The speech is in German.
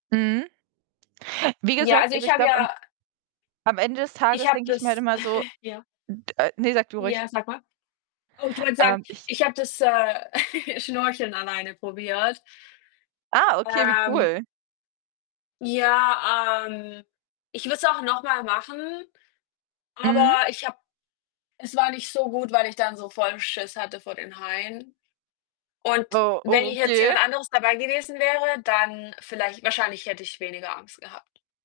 Mhm. Wie Ja, gesagt, also, also, ich ich habe glaube, am ja am Ende des Ich Tages habe denke ich mir halt das immer so, ja. d ne, sag du ruhig. Ja, sag mal. Oh, ich wollte sagen, Ähm, ich ich habe das, äh, Schnorcheln alleine probiert. Ah, okay, wie Ähm cool. ja, ähm, ich würde es auch noch mal machen, Mhm. aber ich habe es war nicht so gut, weil ich dann so vollen Schiss hatte vor den Haien. Und Oh. Oh, wenn hier jetzt jemand okay. anderes dabei gewesen wäre, dann vielleicht wahrscheinlich hätte ich weniger Angst gehabt.